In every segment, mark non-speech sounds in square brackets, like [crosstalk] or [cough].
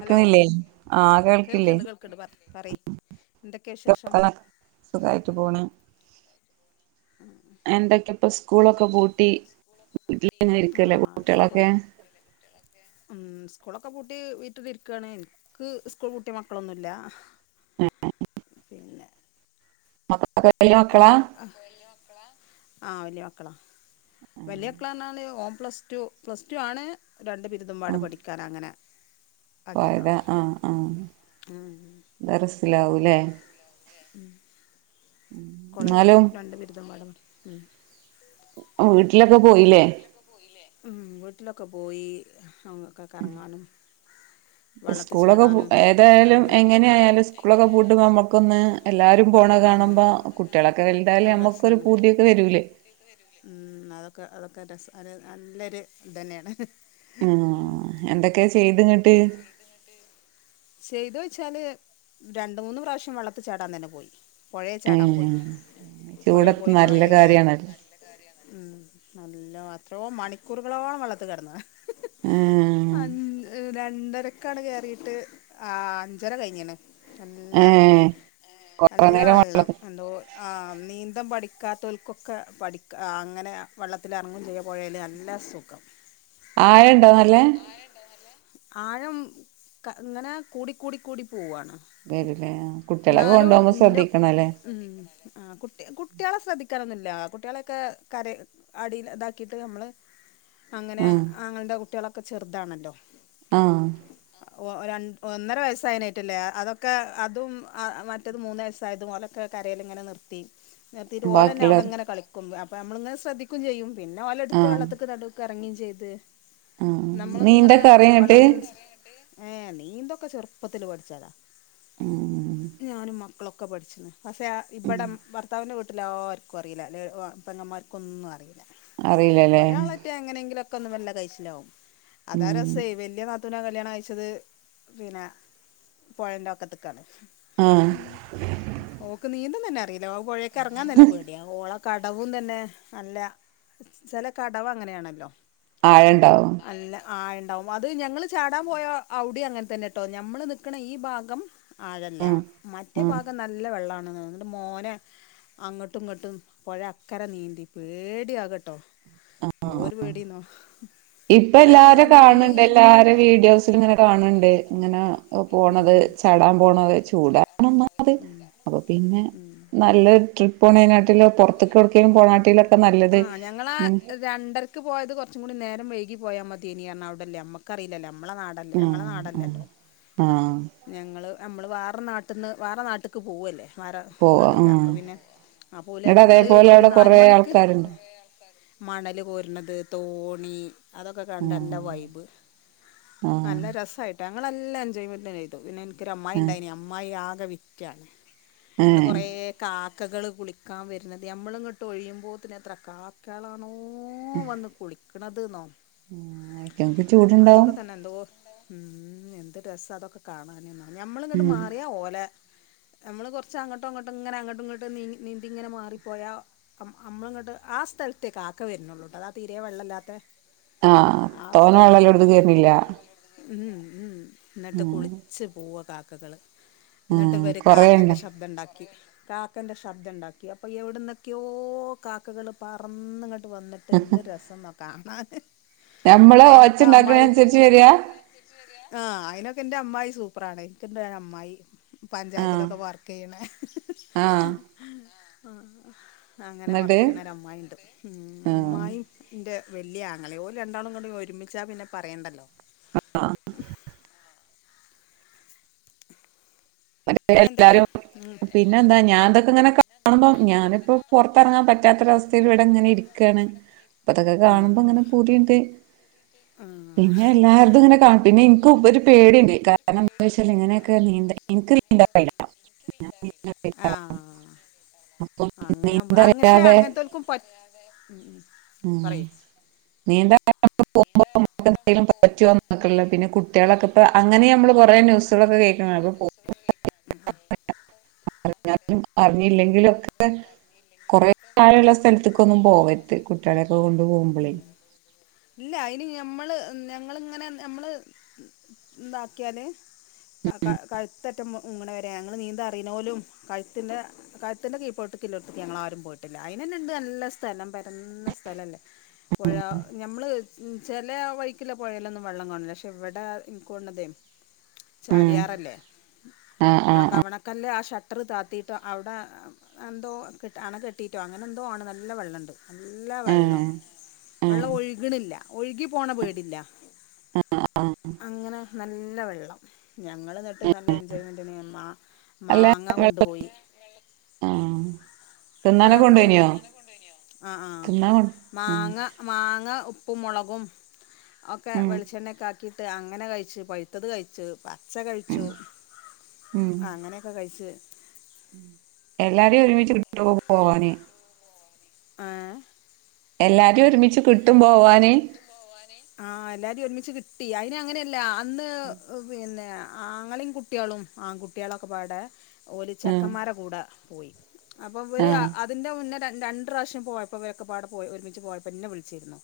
Hello ആഹ് കേൾക്കില്ലേ കേൾക്കണ്ട് കേൾക്കണ്ട് പ പറയ് എന്തൊക്കെയ വിശേഷം [unintelligible] സുഖായിട്ട് പോണ് എന്തൊക്കെ ഇപ്പൊ സ്കൂളൊക്കെ പൂട്ടി വീട്ടിലിങ്ങനെ ഇരിക്കല്ലേ ആഹ് സ്കൂൾ കുട്യോളൊക്കെ ഉം സ്കൂളൊക്കെ പൂട്ടി വീട്ടില് ഇരിക്കാണ് ഇൻക്ക് സ്കൂൾ പൂട്ടിയ മക്കളൊന്നുംല്ലാ ഒക്കെ വല്യ മക്കളാ ആ വല്യ മക്കളാ വല്യക്കളാറഞാല് ഓൻ പ്ലസ്ടു പ്ലസ്ടു ആണ് രണ്ട് ബിരുദമ്പാടെ ആഹ് പഠിക്കാന് അങ്ങനെ പോയതാ ആക്കിയതാണ് ആ ആ ഉം റസിലാവൂല്ലേ [inaudible] കോളേജില് എന്നാലും രണ്ട് ബിരുദമ്പാടെ പടി ഉം ഒ വീട്ടിലൊക്കെ പോയീലെ ഉം വീട്ടിലൊക്കെ പോയി അങ്ങൊക്കെ കറങ്ങാനും വള്ളത്തിൽ സ്കൂളൊക്കെ പൂ ചാടാനും ഏതായാലും അങ്ങനെ എങ്ങനെ ആയാലും സ്കൂളൊക്കെ പൂട്ടുമ്പോ നമ്മക്കൊന്ന് എല്ലാരും പോണ ആഹ് കാണുമ്പോ കുട്ടികളൊക്കെ വലുതായാലും ഒരു നമ്മക്കരു രസാണ് പൂതിയൊക്കെ വരൂലേ? വരൂലേ ഉം [unintelligible] അത് നല്ലൊരു ഇതന്നെയാണ് ആ എന്തൊക്കെയ ചെയ്ത് ഇങ്ങട്ട് ചെയ്തു വച്ചാല് രണ്ട മൂന്ന് പ്രാവശ്യം വെള്ളത്തി ചാടാൻ തന്നെ പോയി പൊയെ ചാടാൻ ഏഹ് പോയി പൊയെ ചൂടത്ത് പോയി കുറ നല്ല കാര്യാണല്ലോ നല്ല വർ എത്രയോ മണിക്കൂറുകളോളം വെള്ളത്തു കിടന്ന് ഏഹ് [unintelligible] രണ്ടരക്കാണ് കേറിട്ട് ആ അഞ്ചര കഴിഞ്ഞണ് നല്ല ഏഹ് കൊറേ നല്ല നേരം വെള്ളം വെള്ളത്തി എന്തോ ആ നീന്താൻ പഠിക്കാത്തോൽക്കൊക്കെ പഠിക്ക ആ അങ്ങനെ വെള്ളത്തിൽ ഇറങ്ങും ചെയ്യ പോയേൽ നല്ല സുഖം ആഴ ഇണ്ടോന്നല്ലേ ആഴം ഇങ്ങനെ കൂടിക്കൂടി കൂടി പോവാണ് വരൂലേ കുട്ടികളൊക്കെ എന്നാലും കൊണ്ടുപോകുമ്പോ ന്റെ ശ്രദ്ധിക്കണല്ലേ ഉം ആ കുട്ടികളെ കുട്ട്യാളെ ശ്രദ്ധിക്ക [unintelligible] കുട്ടികളൊക്കെ കര അടിൽ [unintelligible] ക്കീട്ട് നമ്മള് അങ്ങനെ ആഹ് ആങ്ങളന്റെ കുട്ട്യാളെ ഒക്കെ ചെറുതാണല്ലോ ആ ര ഒന്നര വയസ്സായതിനായിട്ടല്ലേ അതൊക്കെ അതും മറ്റത് മൂന്ന് വയസ്സായത് ഓലൊക്കെ കരെലിങ്ങനെ നിർത്തി നിർത്തീട്ട് ഓലന്നെ ബാക്കിയുള്ളവർ അവിടെങ്ങനെ കളിക്കും പ്പ നമ്മളങ്ങനെ ശ്രദ്ധിക്കയും ചെയ്യും പിന്നെ ഒല എടുത്ത് ആഹ് വെള്ളത്തിനടുക്ക്ഇറങ്ങി ചെയ്ത് ആഹ് നമ്മളിങ്ങനെ നീന്തൊക്കെ അറിയോ വെള്ള ഇങ്ങട്ട് [unintelligible] ഏഹ് നീന്തൊക്കെ ചെറുപ്പത്തില് പഠിച്ചതാ ഉം ഞാനും മ ക്ക്ളൊക്കെ പഠിച്ചുന്നെ പക്ഷേ ഇവിടം ഭർത്താവിന് വി ട്ടില്ലാവർക്കും അറിയില്ല ലെ പെങ്ങമാർക്കൊന്നും അറിയില്ല അറിയില്ലല്ലേ ക്കൊന്നും വല്ല കയസിലാവും അതാ ഉം രസേ വല്യ ന ത്തൂനെ കല്യാണം കഴിച്ചത് പിന്നെ പൊഴെന്റെ വക്കെത്ത്ക്കാണ് ആഹ് ഓക്ക് നീ ന്തം തന്നെ അറി ലോ പാെഴേക്കെർങ്ങാൻ തന്നെ പേട്യാ ഓളെ കടവും തന്നെ അല്ല ചെല കടവങ്ങനേണല്ലോ ആഴണ്ടാവും ആയണ്ടാവും അത് ഞങ്ങള് ചാടാൻ പോയ അവ്ടിം അങ്ങൻതന്നെട്ടോ ഞമ്മള് നിക്ക്ണ ഈ ഭാഗം ആഴല്ല ഉം മറ്റേ ഉം ഭാഗം നല്ല വെള്ളാ ണ് ന്ന്ട്ട് മോനെ അങ്ങട്ടും ഇങ്ങട്ടും പൊഴ അക്കര നീന്തി പേട്യാ കട്ടോ ന്തോര് പേടിന്നോ ഇപ്പൊ വെള്ളം ഇങ്ങനെ എല്ലാരും കാൺണ് ണ്ട് നീല എല്ലാരെ വീഡിയോസ് ല്ങ്ങനെ കാൺണ് ണ്ട് ഇങ്ങനാ ഒ പോണത് ഉം ചാടാൻ പോണത് ചൂടാ ത് അപ്പൊ പിന്നെ ഉം നല്ല ട്രിപ്പ് പോണേനാട്ടിലും പൊർത്ത്ക്കാെട്ക്കേം പോണാട്ടീലൊക്കെ നല്ലത് ആഹ് ഞങ്ങളാ ഞ നല്ലത്. പോയാ മതിനി അർഞ്ഞ അവിടെല്ലേ അമ്മക്കറിലല്ലോ അമ് മ്മളെ നാടല്ലേ ഞങ്ങളെ ആഹ് ആഹ് നാടല്ലല്ലോ ആഹ് ഞങ്ങള് നമ്മള് വേറെ നാട്ടിന്ന് വേറെ നാട്ടിക്ക് പോവല്ലേ വേറ പോവാ നാട്ട്ക്ക് ആഹ് അപ്പൊ പിന്നെ അപ്പോല് ഇങ്ങട്ട് പർഞ്ഞ് ഇങ്ങള് അതേപോലെ ഒരു അവിടെ നാല് കൊറേ മണിക്ക് ആൾക്കാരുണ്ടോ മണല് കോര്ണത് തോ ഉം അതൊക്കെ കണ്ടല്ല ആഹ് വൈബ് ആഹ് നല്ല രസായിട്ട നിങ്ങളെല്ലാം ചെയ്യറ്റ വിന ഒര അമ്മായി ആഹ് ഉണ്ടായിന് അമ്മായി ആ അവിറ്റാ ഇവിടെ ഏഹ് കൊറേ കാ കാക്കകൾ കുളിക്കാൻ വരുന്നത് നമ്മളി ങ്ങോട്ട് ഒഴിയുമ്പോൾ തന്നെ എത്ര കാക്കകളാണ്‌ ഓ വന്ന് കുളിക്ക കിണറ്റിന്നോ ഉ അതിങ്ങക്ക് ചൂടുണ്ടാവും തന്നെ എന്തോ ഉം എന്ത് രസമാ അതൊക്കെ കാണാനും ഞമ്മൾ ഇങ്ങട്ട് ഉം മാറിയ ഓല നമ്മള് കൊറച്ച അങ്ങോട്ടും അങ്ങോട്ടും ഇങ്ങനെ അങ്ങോട്ടും ഇങ്ങോട്ട് നീന്തി ഇങ്ങനെ മാറിപ്പോയാ നമ്മളിങ്ങോട്ട് ആ സ്ഥലത്തേക്ക് കാക്ക വരുന്നുള്ളൂട്ടോ അതാ തീരെ വെള്ളമില്ലാത്തെ ആഹ തോന്ന വെള്ളല്ലും എടുത്ത കേയറിണില്ല [inaudible] മ് മ്മ് എന്നിട്ട് കുളി പൂവ കാക്കകൾ എന്നിട്ട് ആഹ് ഇവര് കൊറേണ്ടോ കാക്കന്റെ ശബ്ദം ഉണ്ടാക്കി കാക്കന്റെ ശബ്ദം ഉണ്ടാക്കി അപ്പൊ എവിടുന്നൊക്കെയോ കാക്കകള് പറന്ന് വന്നു വന്നിട്ടു എ ന്ത് രസമ ക [inaudible] ഞമ്മള് വ ച്ചുണ്ടാക്കണ അനുസരിച്ച് വരിയാ ആഹ് അതിനൊക്കെ എന്റെ അ്മായി സൂപ്പറാണ് എനിക് എന്റെ അമ്മായി ആഹ് പഞ്ചായത്തിലൊക്കെ വർക്ക് ചെയ്യണ ആഹ് ആ അങ്ങനെ ഇന്നട്ട് വർക്ക് ചെയ്യണഒരു അമ്മായിഉ ണ്ട് ആഹ് അമ്മായി എ ൻ്റെ വലിയ ആങ്ങളെയ ഓ ര് രണ്ടാളും കൂടെ ഒരുമിച്ചാൽ പിന്നെ പറയണ്ടല്ലോ ആ പിന്നെ എന്തൊക്കെയാ എല്ലാരും ഉം പിന്നെ എന്താ ഞാൻ ഇ ഇ തൊക്കെ ഇങ്ങനെ കാണുമ്പം ഞാനിപ്പോ പുറത്തിറങ്ങാൻ പറ്റാത്തൊരവസ്ഥ എപ്പഴും ഇ വിടെ അങ്ങനെ ഇരിക്കയാണ് ഇപ്പ ഇ തൊക്കെ കാണുമ്പോ ആഹ് അങ്ങനെ പൂതിയുണ്ട് പിന്നെ എല്ലാവർക്കും ഇങ്ങനെ കാണും പിന്നെ എനി ക്ക്ും ഒരു പേടിയുണ്ട് കാരണം എന്ത വെച്ചാല് ഇങ്ങനെയൊക്കെ നീന്ത ഇൻക്രീ ആായി [inaudible] [unintelligible] ആഹ് അപ്പൊ അങ്ങനാവുമ്പം ക്ഷെ നീന്തറിയാതെ അങ്ങൻത്തോൽക്കും പ ഉം ഉം ഉം പറയ് നീ എന്താ [unintelligible] [unintelligible] നക്ക പിന്നെ കുട്ടികളൊക്കെ ഇപ്പൊ അങ്ങനെ നമ്മള് കൊറേ ന്യൂസുകളൊക്കെ കേൾക്ക്ണ ഉം [unintelligible] ഒക്കെ കൊറേ താഴെള്ള സ്ഥലത്ത്ക്കൊന്നും പോവര്ത് കുട്ടിയള്ളൊക്കെ കൊണ്ടു പോകുമ്പൊളേ ഇല്ല അയ്ന് ഞമ്മള് ഞങ്ങളിങ്ങനെ ഞമ്മള് ഇന്താക്കിയാൽ കഴുത്തറ്റം മുങ്ങ് ണരെ ഞങ്ങൾ നീന്തറിണോലും കഴുത്തിൻ്റെ കഴുത്തിൻ്റെ കീ പോട്ട് കില്ലോട്ത്ത്ക്ക് ഞങ്ങളാരും പോയിട്ടില്ല അയ്നെന്നെണ്ട് നല്ല സ്ഥലം പരന്ന സ്ഥലല്ലേ പൊഴ ഞമ്മള് ചെല വയ് ചെല പോഴലൊന്നും വെള്ളം കാണില്ല പക്ഷെ ഇവിടെ എനിക്കൊണ്ണതേ ഉം ചാലിയാറല്ലേ ആഹ് ആ ആഹ് കവണക്കല്ലേ ആ ഷട്ടറ് താത്തിയിട്ട അവിടെ എന്തോ കെ അണ കെട്ടിട്ടോ അങ്ങനെ എന്തോ ആണ് നല്ല വെള്ളണ്ട്. നല്ല ആഹ് വെള്ളം ആഹ് വെള്ളം ഒഴുകണില്ല. ഒഴുകി പോണ പേ ടില്ല. ആഹ് അങ്ങനെ നല്ല വെള്ളം ഞങ്ങൾ എന്നിട്ട് നല്ല എൻജോയ്മെന്റ് മാ അല്ല മാങ്ങ വെ കൊണ്ടു പോയി ആഹ് തിന്നാനൊക്കെ വെള്ളത്തില് കൊണ്ടോയിനോ ആഹ് ആഹ് തിന്നാൻ കൊ ഉം മാങ്ങ മാങ്ങ ഉ പ്പും മുളകും ഒക്കെ ഉം വെളിച്ചെണ്ണേക്കാ ക്കിട്ട് അങ്ങനെ കഴിച്ച് പഴ്ത്തത് കഴിച് ബാ പച്ച ഉം കഴിച്ചു അങ്ങനെയൊക്കെ കഴിച്ചു. എല്ലാരയും ഒരുമിച്ച് കിട്ടോ പോവാന്? ആ എല്ലാ എല്ലാരിം ഒരുമിച്ച് കിട്ടും പോവാന് ആ എല്ലാരിം ഒരുമിച്ച് കി ട്ടി അയിന് അങ്ങനെയല്ല ന്ന് പിന്നെയാ ആങ്ങളിം കുട്ട്യേളും ആൺകുട്ട്യാളൊക്കപാടെ ഓല് ഉം ചെക്കന്മാരെ കൂടെ പോയി അപ്പൊവര് ആ ആഹ് അതിന്റെ മുന്നേ ര രണ്ട്റാഷ്യം പോയപ്പൊ ഇവരൊക്കപ്പാടെ പോയി ഒരുമിച്ച് പോയ പ്പന്നെ വിളിച്ചിരുന്നു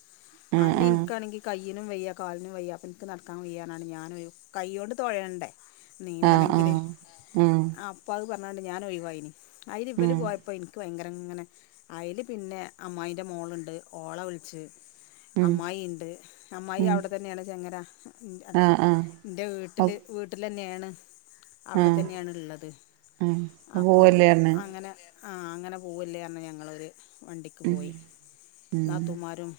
ആഹ് ആഹ് അന്നിന്ക്കാണെങ്കി കൈ യ്യിനും വയ്യ കാലിനും വയ്യ അപ്പെന്ക്ക് നടക്കാൻ വയ്യാന്നറ്ഞ്ഞാണ്ട് ഞാന് വേഗം കയ്യോണ്ട് തൊഴയണ്ടെ ആഹ് നീന്തണെങ്കില് ആഹ് ഉം അപ്പൊ അത് പ ന്നാണ്ട് ഞാന് ഒഴിവായിനി അയില് ഇവല് ഉം പോയപ്പൊ ഇനിക്ക് ഭയങ്ക ങ്ങനെ അയില് പിന്നെ അമ്മായിന്റെ മോള്ണ്ട് ഓളെ വിളിച്ച് ഉം അമ്മായിണ്ട് അമ്മായി ഉം അവിടെത്തന്നേണ് ചെങ്ങര ഇന്റെ അതാ ആഹ് ആഹ് ഇന്റെ വീട്ടില് അപ് വീട്ടിലെന്നേണ് ഉം അവിടെ ആഹ് തന്നെയാണ് ഇള്ളത് ആഹ് അപ്പം പോവല്ലേ പറഞ്ഞ് അങ്ങനെ വരും ആ അങ്ങനെ പോവല്ലേറഞ്ഞ് ഞങ്ങളൊര് വണ്ടിക്ക് ഉം പോയി ഉം നാത്തൂമാരും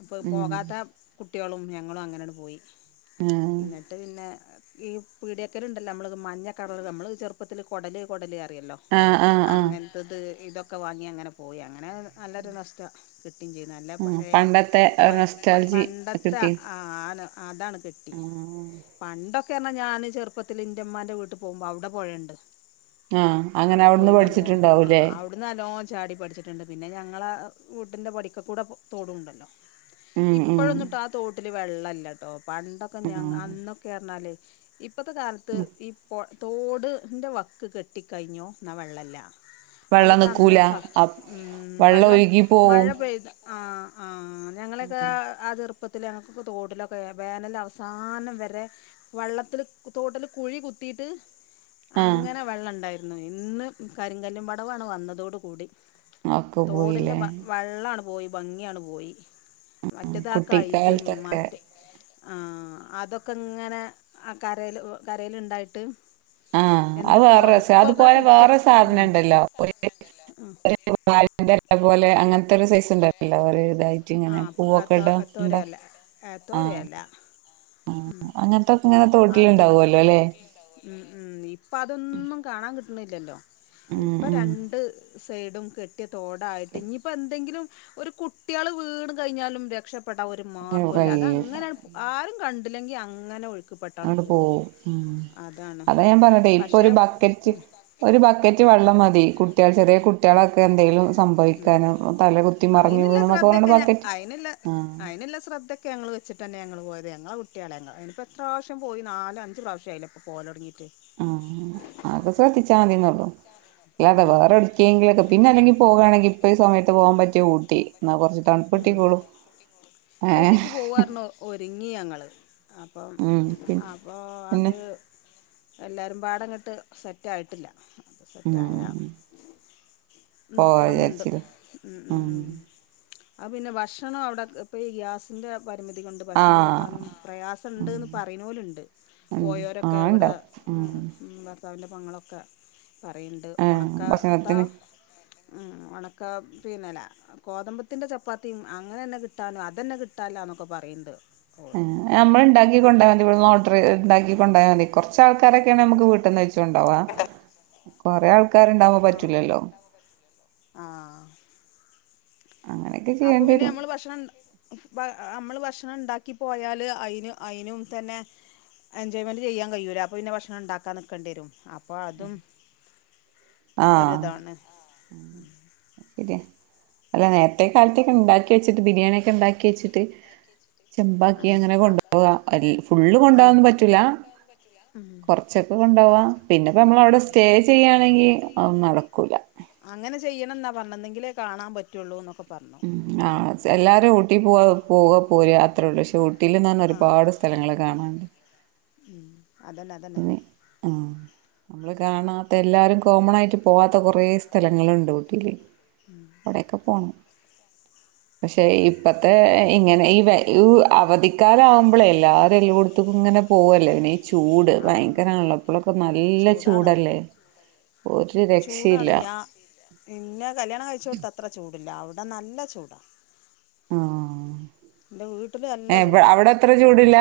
അപ്പൊ ഉം പോകാത്ത കു കുട്ടികളും ഞങ്ങളും അങ്ങനെന്ന്പോയി ആഹ് ഇന്ന്ട്ട് പിന്നെ ഈ പീടേക്കല്ണ്ടല്ലോ നമ്മളൊതു മഞ്ഞ കറള് നമ്മള് ചെറുപ്പത്തില്ൽ കൊടല് കൊടലറിം തില്ലോ ആഹ് ആഹ് ആഹ് അങ്ങൻത്തത് ഇതൊക്കെ ഒക്കെ വാങ്ങി അങ്ങനെ പോയി അങ്ങനെ നല്ല ല്ല നൊസ്റ്റാ കിട്ടിംചെയ്ന്നു നല്ല ഉം പഴയ പണ്ടത്തെ ഒരു വയല് നൊസ്റ്റാൾജി പണ്ടത്തെ അ കിട്ടി ആ ന അഅതാണ് കിട്ടി പണ്ടൊ ക്ക്യർഞ്ഞാ ഞാന് ചെറുപ്പത്തിൽ ഇന്റെമ്മാന്റെ വീട്ട് പോവുമ്പോ അവ്ടെ പൊഴെണ്ട് ആഹ അങ്ങനെ അവുട്ന്ന് ആ പഠിച്ചിട്ടുണ്ടാവൂലേ അവിടുന്ന് നല്ലോ ചാടി പഠിച്ചിട്ടുണ്ട് പിന്ന ഞ ങ്ങള വീട്ടൻ്റെ പടിക്ക കൂടെ തോടുംണ്ടല്ലോ ഉം ഉം ഇപ്പോഴൊന്നിട്ട് ആ തോട്ടി ൽ വെള്ളല്ല ട്ടോ പണ്ടൊക്കെ ഞ ഉം അന്നൊക്കെന്നറന്നാല് ഇപ്പ് ഇപ്പോത്തെ കാലത്ത് ഈപ്പോ തോടിൻ്റെ വക്ക് കെട്ടിക്കഴിഞ്ഞോ എന്നാൽ വെള്ളല്ല വെള്ളം അതൊക്കെ അന്ന് നിക്കൂല അപ് ഉം വെള്ളം ഒഴുകി മഴ പോവും പെയ്ത് ആ ആ ആ ഞങ്ങളക്കെ തോട്ടിലൊക്കെ വേനൽ അവസാനം വരെ വള്ളത്തില് തോട്ടില് കുഴി കുത്തീട്ട് ആഹ് അങ്ങനെ വെള്ളം ഇണ്ടായി ഇന്ന് കരിങ്കല്ലും പടവാണ് വന്നതോട് കൂടി ഒക്കെ തോടിന്റെ പോയില്ലേ വ വെള്ളാണ് പോയി ഭംഗിയാണ് പോയി ബ ആ മറ്റേതാ കൈതെം കുട്ടിക്കാലത്തൊക്കെ മറ്റെ ആ അതൊക്കെ ങ്ങനെ ആ കരേല് കരേല് ണ്ടായിട്ട് ആ അത് വേറെ രസ അതുപോലെ കുട്ടി വേറെ സാധനംണ്ടല്ലോ [unintelligible] അ---പോലെ അങ്ങനത്തെ ഒരു സൈസ് ഉണ്ടല്ലോ തായിട്ട് ഇങ്ങനെ പൂവൊക്കെ ഇടോ ഇണ്ടോ ന്തോരെല അങ്ങനത്തൊക്കെ ഇങ്ങനെ അതും തോട്ടിലുണ്ടാവുല്ലോ അല്ലെ ഉം ഇപ്പ അതൊന്നും കാ [unintelligible] [inaudible] ഉം ഇപ്പ ഉം രണ്ട് സൈഡും കെട്ടി തോടായിട്ട് ഇനിയിപ്പ എന്തെങ്കിലും ഒരു കു------ള് വീണ് കഴിഞ്ഞാലും രക്ഷപ്പെ പെട ഒരു കയ്യൂല മാർഗ്ഗൊല്ല അതങ്ങന [unintelligible] കണ്ടില്ലെങ്കി അങ്ങനെ [unintelligible] അങ്ങോട്ട് പോവും അതാണ് അതാ ഞാൻ പറഞ്ഞെതെ ഇപ്പൊ പക്ഷെ ഒരു ബക്കറ്റ് ഉം ഒരു ബക്കറ്റ് വെള്ളം മതി കുട്ടിക ചെറിയ കുട്ടികളൊക്കെ എന്തെങ്കലും സംഭവിക്കാനും തല കുത്തി മറിഞ് അയിനുള്ള വീണു എന്നൊക്കെ [unintelligible] ശ്രദ്ധയൊക്കെ അയിനുള്ള അയിനുള്ള ശ്രദ്ധൊക്കെ ഞങ്ങൾ വെച്ചട്ട് തന്നെ ഞങ്ങൾ പോയ ഞങ്ങളെ കുട്ടിയള ഞങ്ങ ഇനിപ്പോ എത്ര പ്രാവശ്യം പോയി നാലഞ്ച് പ്രാവശ്യ ആയില്ലേ പോലോടക്കി ആ അത് ശ്രദ്ധിച്ചാൽമതിന്നള്ളൂ ഇല്ലാതെ വേറെ ഉം എടിക്കക്കെങ്കിലൊക്കെ പിന്നെ അല്ലെങ്കിൽ പോകയാണെങ്കിൽ ഇപ്പ ഈ സമയത്ത് പോകാൻ പറ്റിയ ഊട്ടി എന്നാ കൊ ച്ച് ഏഹ് ഊട്ടിക്ക് പോവാര്ന്നു ഒരുങ്ങി ഞങ്ങള് അപ്പം ഉം പിൻ അപ്പൊ പിന്നെ അത് എല്ലാരും പാടം കിട്ട് സെറ്റ് ആയിട്ടില്ല സെറ്റായ ഉം പോവാ നോക്കണം ന്നുണ്ട് വിചാരിച്ചില്ലേ മ് ഉം മ് ആ പിന്നെ ഭക്ഷണം അവിടെ ഇപ്പം ഈ ഗ്യാ--സിൻ്റെ പരിമിതി കൊണ്ട് ഭക്ഷണം കിട്ടാനും ആഹ് പ്രയാസംണ്ട്ന്ന് പറയുനോലുണ്ട് ഉം പോയോരൊക്കെ ആഹ് അവിടെ ഇണ്ടാക്കും ഉം ങ്ങളൊക്കെ പറയണ്ട് ആഹ് ഉണക്ക---ത്താ ഭക്ഷണത്തിന് ഉണക്ക പി [unintelligible] ത്തിന്റെ ചപ്പാത്തിയും അങ്ങനെ തന്നെ കിട്ടാനും അതന്നെ കിട്ടാനില്ലാന്നൊക്കെ പറയണ്ണ്ണ്ട് ആ നമ്മളിണ്ടാക്കി കൊണ്ടാ മതി ഇവിടന്ന് ഓർഡർ ഇണ്ടാക്കി കൊണ്ടാ മതി കൊറച്ചാൾക്കാരൊ ക്കെണെ നമുക്ക് വീട്ടീന്ന് വെച്ചുണ്ടാവാ കൊറേ ആൾ ആൾക്കാർണ്ടാവാൻ ആഹ് പറ്റൂലല്ലോ ആഹ് അങ്ങനെയൊക്കെ അപ്പൊ ചെയ്യേണ്ടി പിന്നെ വരും നമ്മള് ഭക്ഷണം ഫ് ബ അമ്മള് ഭക്ഷണം ഇണ്ടാ ‌ക്കി പോയാല് അയിന് അയിനും തന്നെ എൻജോയ്മെന്റ് ചെയ്യാൻ കഴിയൂലാ അപ്പോ പിന്നെ ഭക്ഷണം ഇണ്ടാക്കാൻ നിക്കേണ്ടി വരും അപ്പ അതും ആ ഒരിതാണ് അത് ശരിയാ അല്ല നേരത്തെ കാലത്തേക്കെ ഇണ്ടാക്കി വെച്ചിട്ട് ബിരിയാണിയൊക്കെ ഇണ്ടാക്കി വെച്ചിട്ട് ചെമ്പാക്കി ആഹ് അങ്ങനെ കൊണ്ട് ആഹ് പോവാ എൽ ഫുള്ള് ആഹ് കൊണ്ടോവാന്നും പറ്റൂല ഉം കൊറച്ചൊക്കെ കൊണ്ടോവാ പിന്നെപ്പോ നമ്മളവിടെ സ്റ്റേ ചെയ്യാണെങ്കി അതൊന്നും നടക്കൂലാ ചെയ്യണംന്നാ പറഞ്ഞെന്നെങ്കിലെ കാണാൻ പറ്റുള്ളൂന്നൊക്കെ ഉം ആഹ് ജ് എല്ലാരൂ ട്ടി പോവാ പോവാ പോരാ അത്രേയുള്ളൂ പക്ഷേ ഊട്ടീലെന്നു പറഞ്ഞ ഒരുപാട് സ്ഥലങ്ങള് കാണാൻണ്ട് ഇം അതന്നെ അതന്നെ ആ നമ്മള് കാണാത്ത എല്ലാരും കോമൺ ആയിട്ട് പോവാത്ത കൊറേ സ്ഥലങ്ങളുണ്ട് ഊട്ടീല് ഉം അവിടേക്ക പോണം പക്ഷെ ഇപ്പത്തെ ഇങ്ങനെ ഈവെ ഈ അവധിക്കാലാവുമ്പോളേ എല്ലാരും എല്ലോടൊത്തും ഇങ്ങനെ പോവല്ലേ പിന്നീ ചൂട് ആഹ് ഭയങ്കരാണല്ലോ ഇപ്പളക്കെ നല്ല ചൂടാണ് ചൂടല്ലേ ഒരു ചൂടാണ് രക്ഷയില്ല ഞാ ടില്ല അവിടെ നല്ല ചൂടാ. ആ ന്റെ വീട്ടില് നല്ല ചൂടാ ചൂടില്ല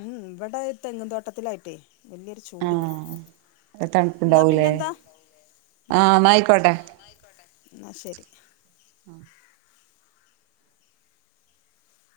ഉ ഇവിടെ തെങ്ങും തോട്ടത്തിലായി. [unintelligible] വല്യൊരു ചൂടില്ല ആഹ് എന്നാ തണുപ്പുണ്ടാവൂലേ പിന്നെന്താ ആ എന്നായിക്കോട്ടെ ന്നാ ശരി.